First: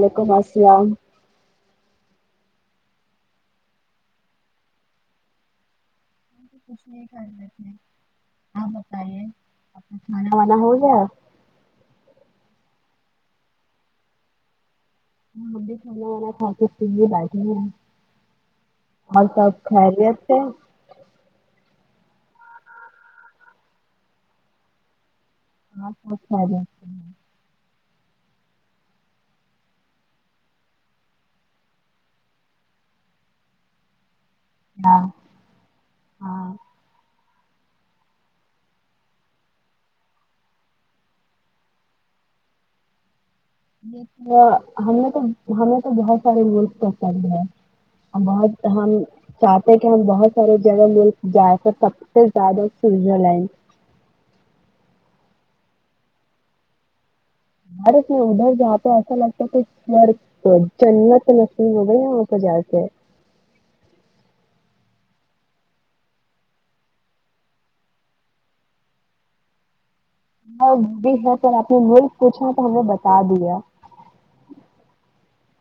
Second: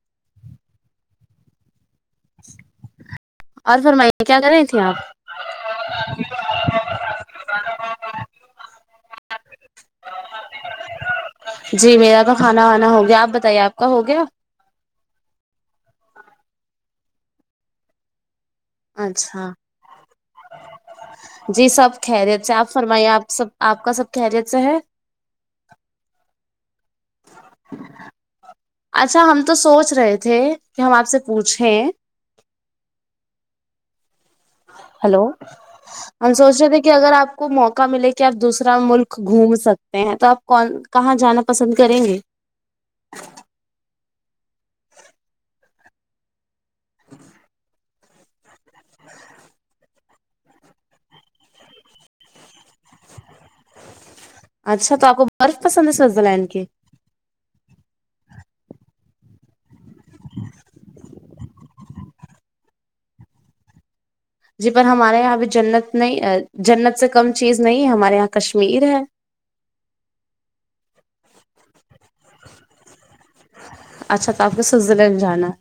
وعلیکم السلام اور فرمائیے کیا کر رہی تھے آپ کچھ ے اپنا کھانا وانا ہو گیا جی میرا تو کھانا وانا ہو گیا آپ بتائیے آپ کا ہو گیا ہاں [unintelligible] ہم بھی کہہ لوکا والا تھا کہ تم بھی بیٹھے ہیں اور اچھا سب خیریت سے جی سب خیریت سے آپ فرمائیے آپ سب آپ کا سب خیریت سے ہے ہا سب خیریت سے ہیں اچھا ہم تو سوچ رہے تھے کہ ہم آپ سے پوچھیں ہاں ہلو ہم ہاں سوچ رہے تھے کہ اگر آپ کو موقع ملے کہ آپ دوسرا ملک گھوم سکتے ہیں تو آپ کون کہاں جانا پسند کریں گے ہم نے تو ہمیں تو بہت سارے مول [unintelligible] بہت ہم چاہتے ہیں کہ ہم بہت سارے جگہ ملک جائے کر سب سے زیادہ سوئزرلینڈ اچھا تو آپ کو برف پسند ہے سویزر لینڈ کے بارت میں ادھر جا پ ایسا لگتا ہے کہ س جنت نصی ہو گئی ہے وہ پہ جا کے جی پر ہمارے یہاں ا بھی جنت نہیں جنت سے کم چیز نہیں ہے ہمارے یہاں کشمیر ہے [unintelligible] پوچھا تو ہمیں بتا دیا اچھا تو آپ کو سوئزرلینڈ جانا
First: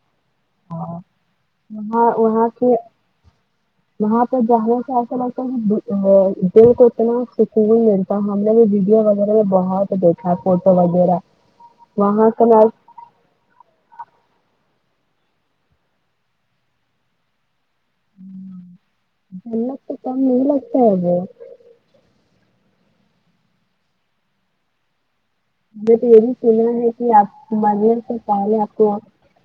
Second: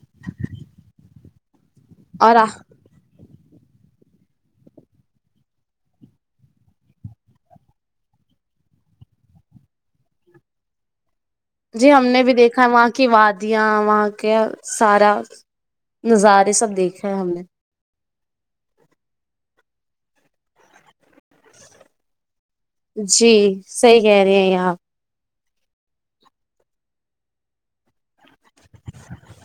ہاں وہ ہے، اور وہ کے وہاں پہ جانے سے ایسا لگتا ہے کہ دل کو اتنا سکون ملتا ہم نے بھی ویڈیو وغیرہ بھی بہت دیکھا ہے فوٹو وغیرہ جی ہم نے وہاں بھی کا نا- دیکھا ہے وہاں کی وادیاں وہاں کے سارا نظارے سب دیکھے ہیں ہم نے [unintelligible] جی صحیح کہہ رہے ہیں آپ [unintelligible] م تو یہ بھی سننا ہے کہ آپ م پہلے آپ کو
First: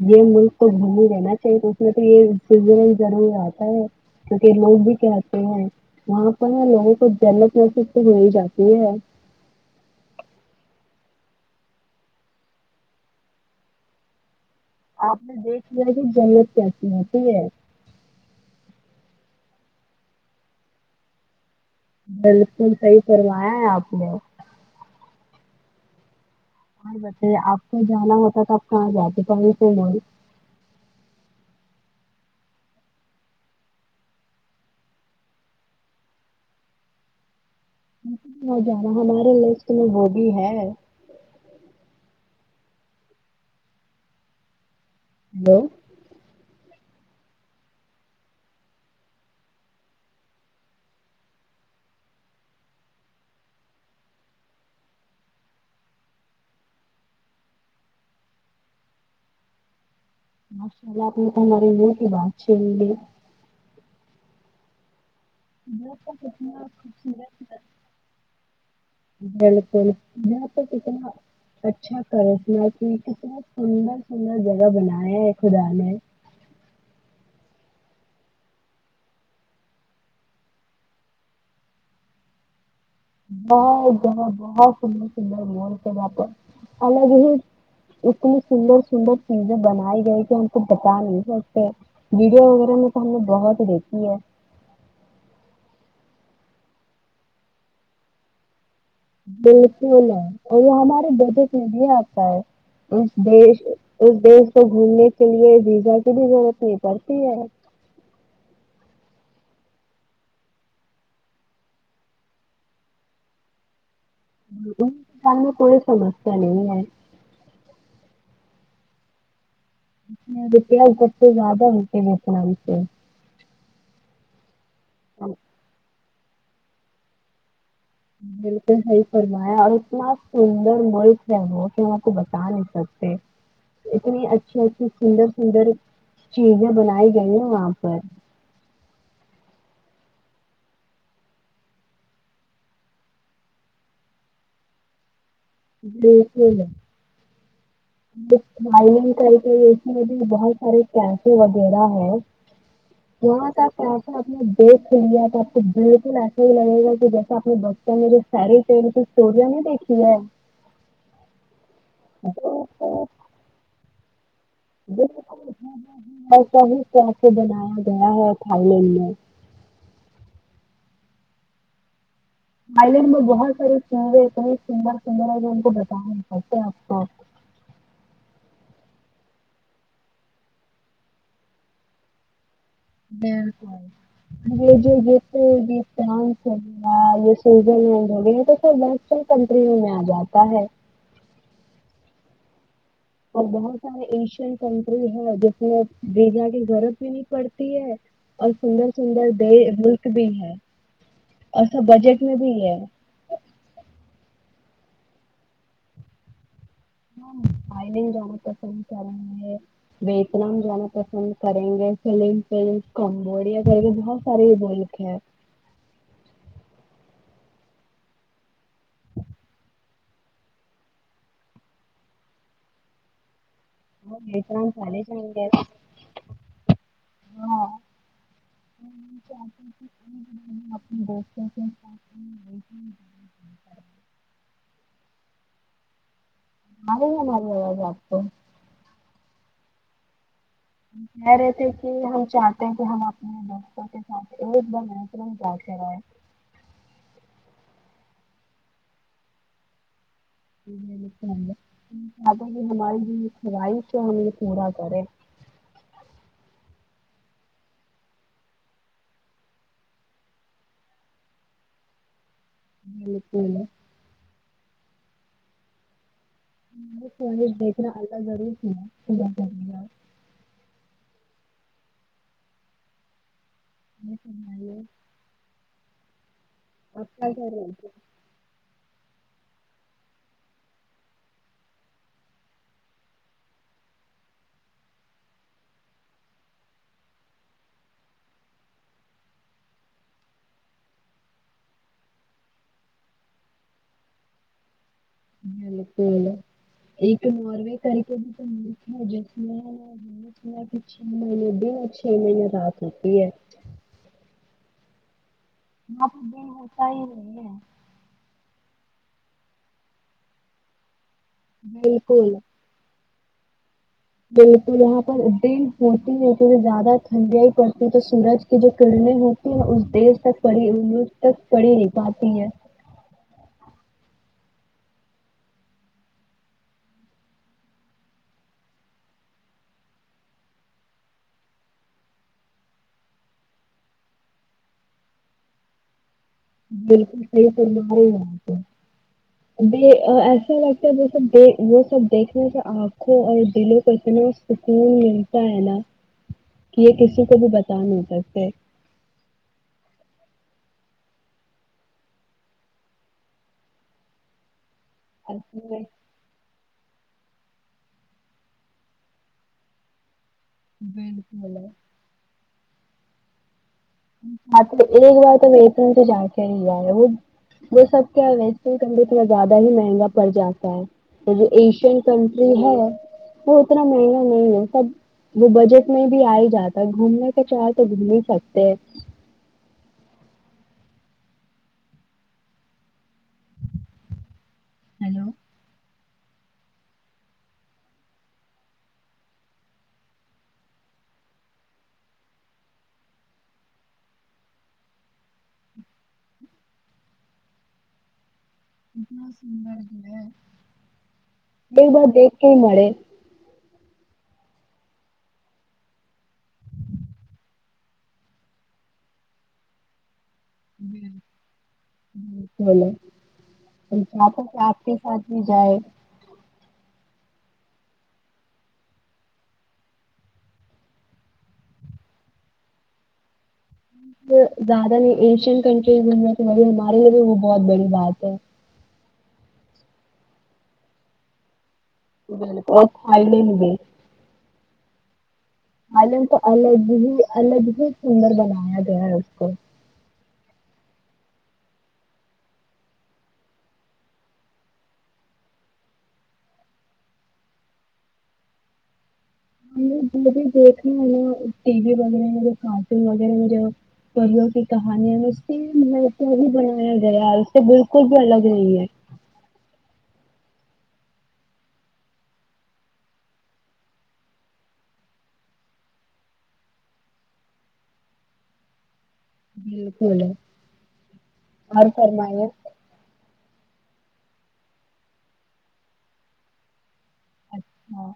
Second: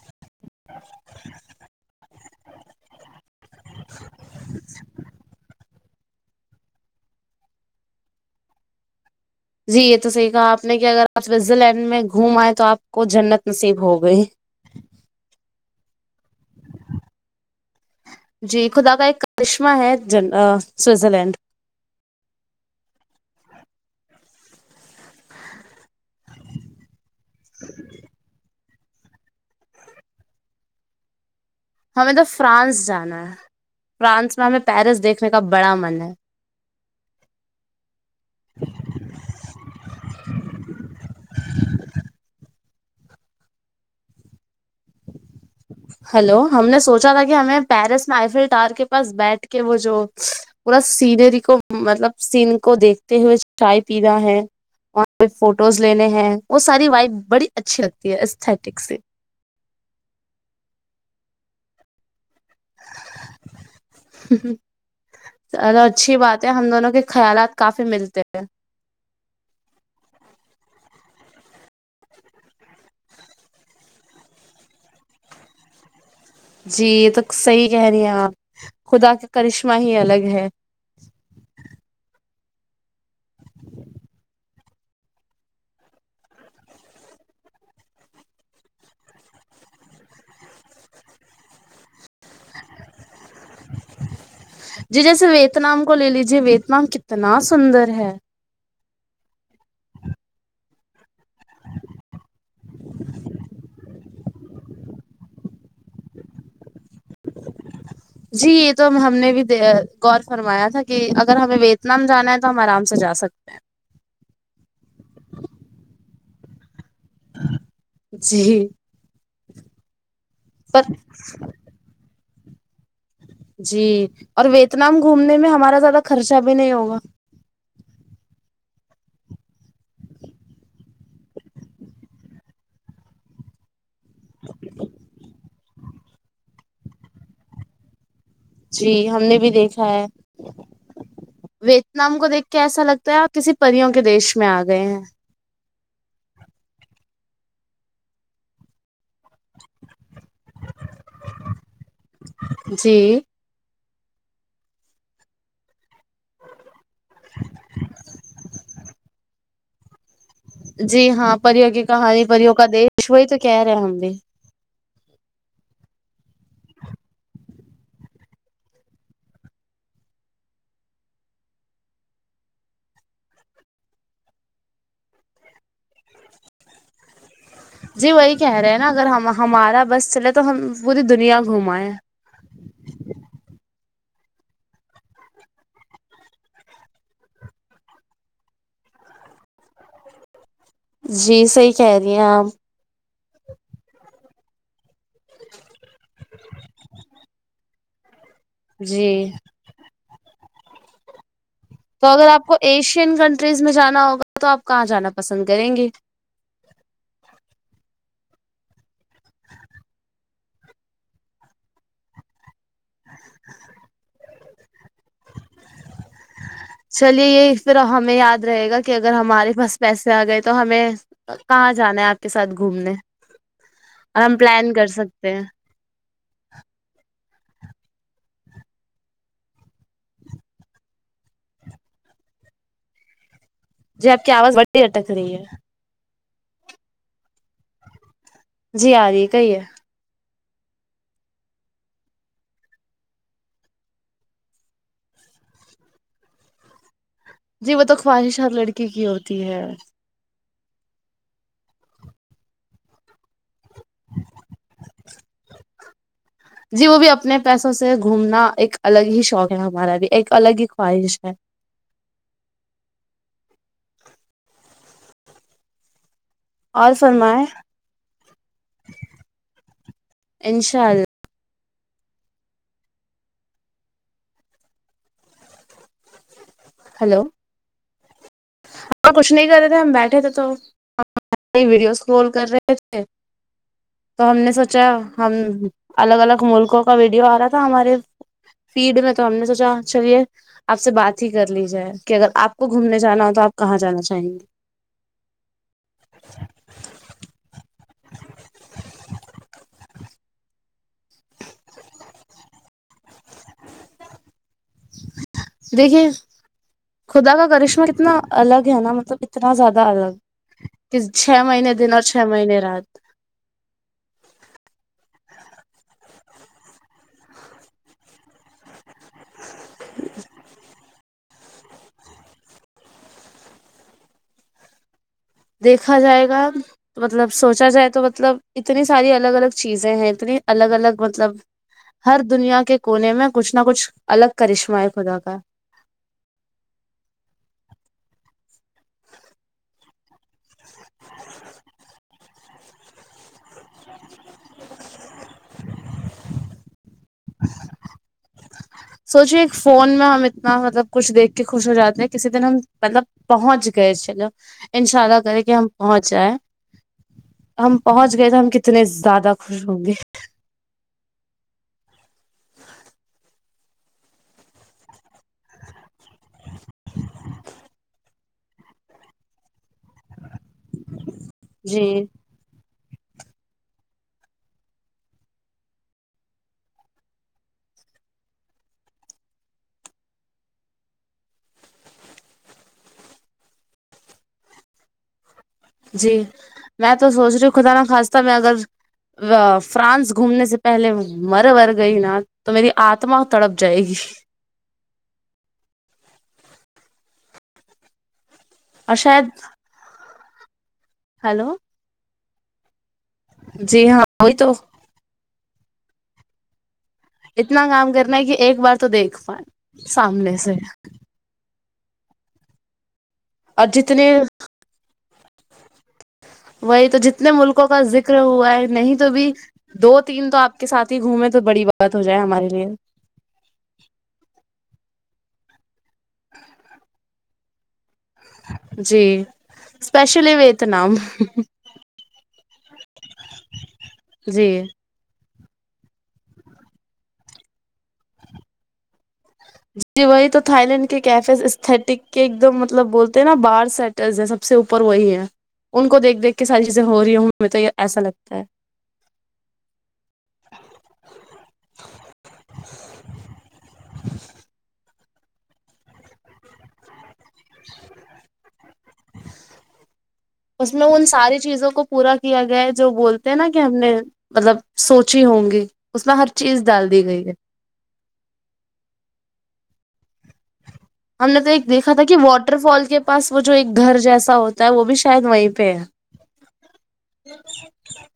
یہ ملک کو گھوم لینا چاہیے تو اس میں تو یہ سزنے [unintelligible] ضوریات کیونکہ لوگ بھی کہتے ہیں وہاں پر لوگوں کو جنت محصب تو ہو ہی جاتی ہے جی یہ تو صحیح کہا آپ نے کہ اگر آپ سوٹزر لینڈ میں گھوم آئے تو آپ کو جنت نصیب ہو گئی آپ نے دیکھ لیا کہ جنت کیاسی ہے ٹھیک ہے جی خدا کا ایک کرشمہ ہے جن سوئٹزرلینڈ بالکل صحیح فرمایا ہے اپ نے اور بتائی آپ کو جانا ہوتا تھا ہاں جاتات پ سے ہمیں تو فرانس جانا ہے فرانس میں ہمیں پیرس دیکھنے کا بڑا من ہے ہو جانا ہمارے لت میں ہوگ بھی ہے ہ [unintelligible] ہلو ہم نے سوچا تھا کہ ہمیں پیرس میں آئیفل ٹار کے پاس بیٹھ کے وہ جو پورا سینری کو مطلب سین کو دیکھتے ہوئے چائے پینا ہے وہاں پہ فوٹوز لینے ہیں وہ ساری وائ بڑی اچھی لگتی ہے اسھیٹک سے ماشاء اللہ آ نے تو ہماریے م کی بات چ گی ہ ہ خیالات کافی ملتے ہیں بالکل اچھا کرسنا کتنا سندر سندر جگہ بنایا ہے خدا نے جی یہ تو صحی کہہ رہی ہیں آپ خدا کا کرشمہ ہی الگ ہے بہت زدہ بہت سندر سندر مول تھ یہاں پر الگ ہی اتنی سندر سندر چیزیں بنائی گئی کہ ہم کو بتا نہیں سکتے ویڈیو وغیرہ میں تو ہم نے بہت دیکھی ہے جی جیسے ویت نام کو لے لیجے ویت نام کتنا سندر ہے بالکل ہے اور وہ ہمارے بجٹ میں بھی آتا ہے اس دیش اس دیش کو گھومنے کے لیے ویزا کی بھی ضرورت نہیں پڑتی ہے جی یہ تو ہم نے بھی غور فرمایا تھا کہ اگر ہمیں ویت نام جانا ہے تو ہم آرام سے جا سکتے ہیں ان تو گ میں تھوڑی سمسیا نہیں ہے جی ا پر پیاز سب سے زیادہ ہوتے ام سے جی اور ویت نام گھومنے میں ہمارا زیادہ خرچہ بھی نہیں ہوگا بالکل صحیح فرمایا اور اتنا سندر ملک ہے وہ کہ وہ کو بتا نہیں سکتے اتنی اچھی اچھی سندر سندر چیزیں بنائی گئی ہیں وہاں پر جی ہم نے بھی دیکھا ہے ویتنام کو دیکھ کے ایسا لگتا ہے آپ کسی پریوں کے دیش میں آ گئے ہیں [unintelligible] طریق اس میں بھی بہت سارے کیفے وغیرہ ہے جی وہاں تک تو ایسا آپ نے دیکھ لیا آپ کو د ایسا ہی لگے گا کہ جیسا اپنے بچوں میں سیری پھر ت اسٹووریا نے دیکھی ہے جی ہاں پریوں کی کہانی پریوں کا دیش وہی تو کہہ رہے ہیں ہم بھی بالک ایسا بھی طپ کو بنایا گیا ہے تھائی لینڈ میں آائی لینڈ میں بہت سارے سنے اتنے سندر سندر ہیں جو ان کو بتا چتے آپ کو جی وہی کہہ رہے ہیں نا اگر ہم ہمارا بس چلے تو ہم پوری دنیا گھمائیں بالکل یہ جو یہ یہ فرانس ہو گیا یہ سوئزرلینڈ ہو گیا یہ تو سب ویسٹرن کنٹریوں میں آ جاتا ہے جی صحی کہہ رہی ہیں آپ اور بہت سارے ایشین کنٹری ہے جس میں دڈیا کی ضرورت بھی نہیں پڑتی ہے اور سندر جی سندر د ملک بھی ہے اور سب تو بجٹ اگر میں آپ بھی کو ہے ایشین کنٹریز میں جانا ہوگا تو آپ کو کہاں جانا پسند کریں گے ہاں آین جانا پسند کریں گے ویتنام جانا پسند کریں گے فلیم کمبوڑیا کہے بہت سے بولے چلیے یہ پھر ہمیں یاد رہے گا کہ اگر ہمارے پاس پیسے آ گئے تو ہمیں کہاں جانا ہے آپ کے ساتھ گھومنے ہ اور ہم یہ طرام پلان کر سارے چیں سکتے ہیں گے ہاں جی آپ کی آواز بڑی اٹک رہی ہے مارے میں مارے آاز آپ کو جی آ رہی ہے کہی ہے کہہ رہے تھے کہ ہم چاہتے ہیں کہ ہم اپنے دوستوں کے ساتھ ایک دم ایکترن جا کے رہئے جی وہ تو خواہش ہر لڑکی کی ہوتی ہے کہ ہماری جو خوائش ہے ہم یہ پورا کریں جی وہ بھی اپنے پیسوں سے گھومنا ایک الگ ہی شوق ہے ہمارا بھی ایک الگ ہی خواہش ہے ل ل پل [unintelligible] اور فرمائیں دیکھنا اللہ ضرور کیاا کرے انشاء اللہ نہیں سناے آپ ہلو کیا ہم کچھ نہیں کر رہے تھے ہم بیٹھے تھے تو ویڈیوز کال کر رہے تھے تو ہم نے سوچا ہم الگ الگ ملکوں کا ویڈیو آ رہا تھا ہمارے فیلڈ میں تو ہم نے سوچا چلیے آپ سے بات ہی کر لیج جائے کہ اگر آپ کو گھومنے جانا ہو تو آپ کہاں جانا چاہیں گے بالکل ایک نارو کر کے بھی تو جس کہ چھ مہینے بھی اور چھ مہینے رات ہوتی ہے دیکھیے وہاں پر دن ہوتا ہی خدا نہیں کا کرشمہ کتنا الگ ہے نا مطلب اتنا زیادہ الگ چھ مہینے ہے دن اور چھ مہنے رات بالک یہاں پردین ہوتی ہے کیونہ زیادہ ٹھنڈیا ہی پڑتی ہے تو سورج کی جو کرنیں ہوتی ہیں اس دش تک پڑی تک پڑی نہیں پاتی ہے دیکھا جائے گا مطلب سوچا جائے تو مطلب اتنی ساری الگ الگ چیزیں ہیں اتنی الگ الگ مطلب ہر دنیا کے کونے میں کچھ نہ کچھ الگ کرشمہ ہے خدا کا بالکل صحیح ف ایسا لگتا ہے سب د وہ سب دیکھنے کے آنکھوں اور دلوں کو اتنے سکون مل تو ہے نا یہ کسی کو بھی بتا نہیں سکتے ہاں مطلب کچھ دیکھ کے خوش ہو جاتے ہیں کسی دن ہم مطلب پہنچ گئے چلو انشء اللہ کرے کے اصل ہم میں۔ پہنچ جائ ہم پہنچ گئے تو ہم کتنے زیادہ خوش ہوں گے ابک مل ایک بار تو ویسرن تو جا کے ہی ہے وہ وہ سب کیا ویسٹرن ک بھی تھوڑا زیادہ ہی مہنگا پڑ جاتا ہے یہ جو جی ایشین کنٹری ہے وہ اتنا مہنگا نہیں ہے سب وہ بجٹ میں بھی آ ہی جاتا ہے گھومنے کے چہ تو گھوم ہی سکتے ہیں ہیلو جی میں تو سوچ رہی ہ خدا ن خواستہ میں اگر فرانس گھومنے سے پہلے مر مر گئی نا تو میری آتما تڑپ جائے گی اور ا شاید سمل ہلو ایک بار دیکھ یہ مے جی ہاں وہی تو اتنا کام کرنا ہے کہ ایک بار تو دیکھ پائ سامنے سے ج اور جتنے بولےپ آپ کے پدی جائے وہی تو جتنے ملکوں کا ذکر ہوا ہے نہیں تو بھی دو تین تو آپ کے ساتھ ہی گھومے تو بڑی بات ہو جائے ہمارے لیے زیادہ نہیں ایشین کنٹریز میں ہمارے لیے بھی وہ بہت بڑی بات ہے اسپشلی وتناام تو کوائی لے نہیں بھی جی عالم کو الگ ہی الگ ہی سندر بنایا گیا ہے اس کو ہم جی وہی تو تھائی لینڈ کے کیفے اسٹک کے ایک دم مطلب بولتے ہیں نا بارر سیٹرز ہیں سب سے اوپر وہی ہے ان کو دیکھ دیکھ کے ساری چیزیں ہو رہی ہوں میں تو یہ ایسا لگتا ہے جب بھی دیکھ رہے ہیں نا ٹی وی بن رہی ہیں م جو سارٹن وغیرے ہیں جو پریوں کی کانیا میں اس کے مطلب ات ہی بنایا در اس سے بالکل بھی الگ نہیں ہے اس میں ان ساری چیزوں کو پورا کیا گیا ہے جو بولتے ہیں نا کہ ہم نے مطلب سوچی ہوں گی اس میں ہر چیز ڈال دی گئی ہے بالکل ہم نے تو ایک اور دیکھا تھا کہ فرمایا واٹر فال کے پاس وہ جو ایک گھر جیسا ہوتا ہے وہ بھی شاید وہیں پہ ہے اچھا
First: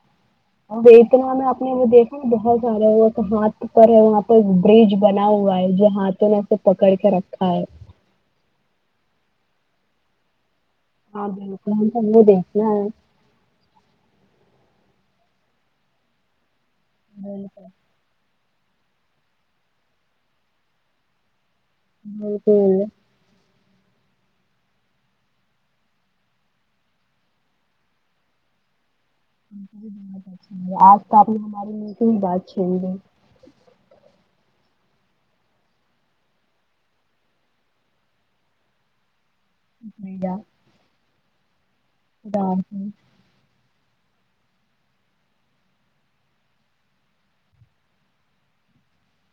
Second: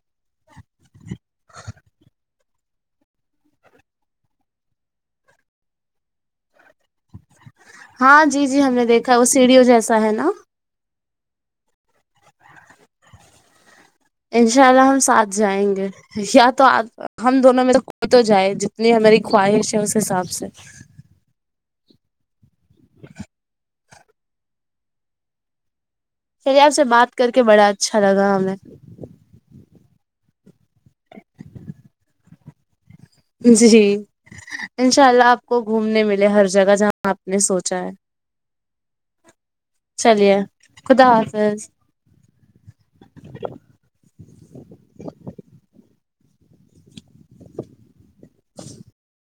اور اتنا میں آپ نے وہ دیکھا بہت سارا ہاتھ پر ہے وہاں پ برج بنا ہوا ہے جو ہاتھوں نے اسے پکڑ کے رکھ ہاں جی جی ہم نے دیکھا وہ سیڑیو جیسا ہے نا ہاں بالکل ہم تو وہ د انشاء اللہ ہم ساتھ جائیں گے یا تو تو ہم دونوں بالکل میں تو کوئی تو جائے اتنی ہماری خواہش ہے اس حساب سے ج [unintelligible] پل [unintelligible] پری آپ سے بات کر کے بڑا اچھا لگا ہمیں ہم بھی ب [inaudible] آج کا آ نے ہمارے نیے سے ہی بات کھیے [unintelligible] جی انشاء اللہ آپ کو گھومنے ملے ہر جگہ جہاں آپ نے سوچا ہے چلیے خدا بس [unintelligible] اام ہ [unintelligible] [inaudible]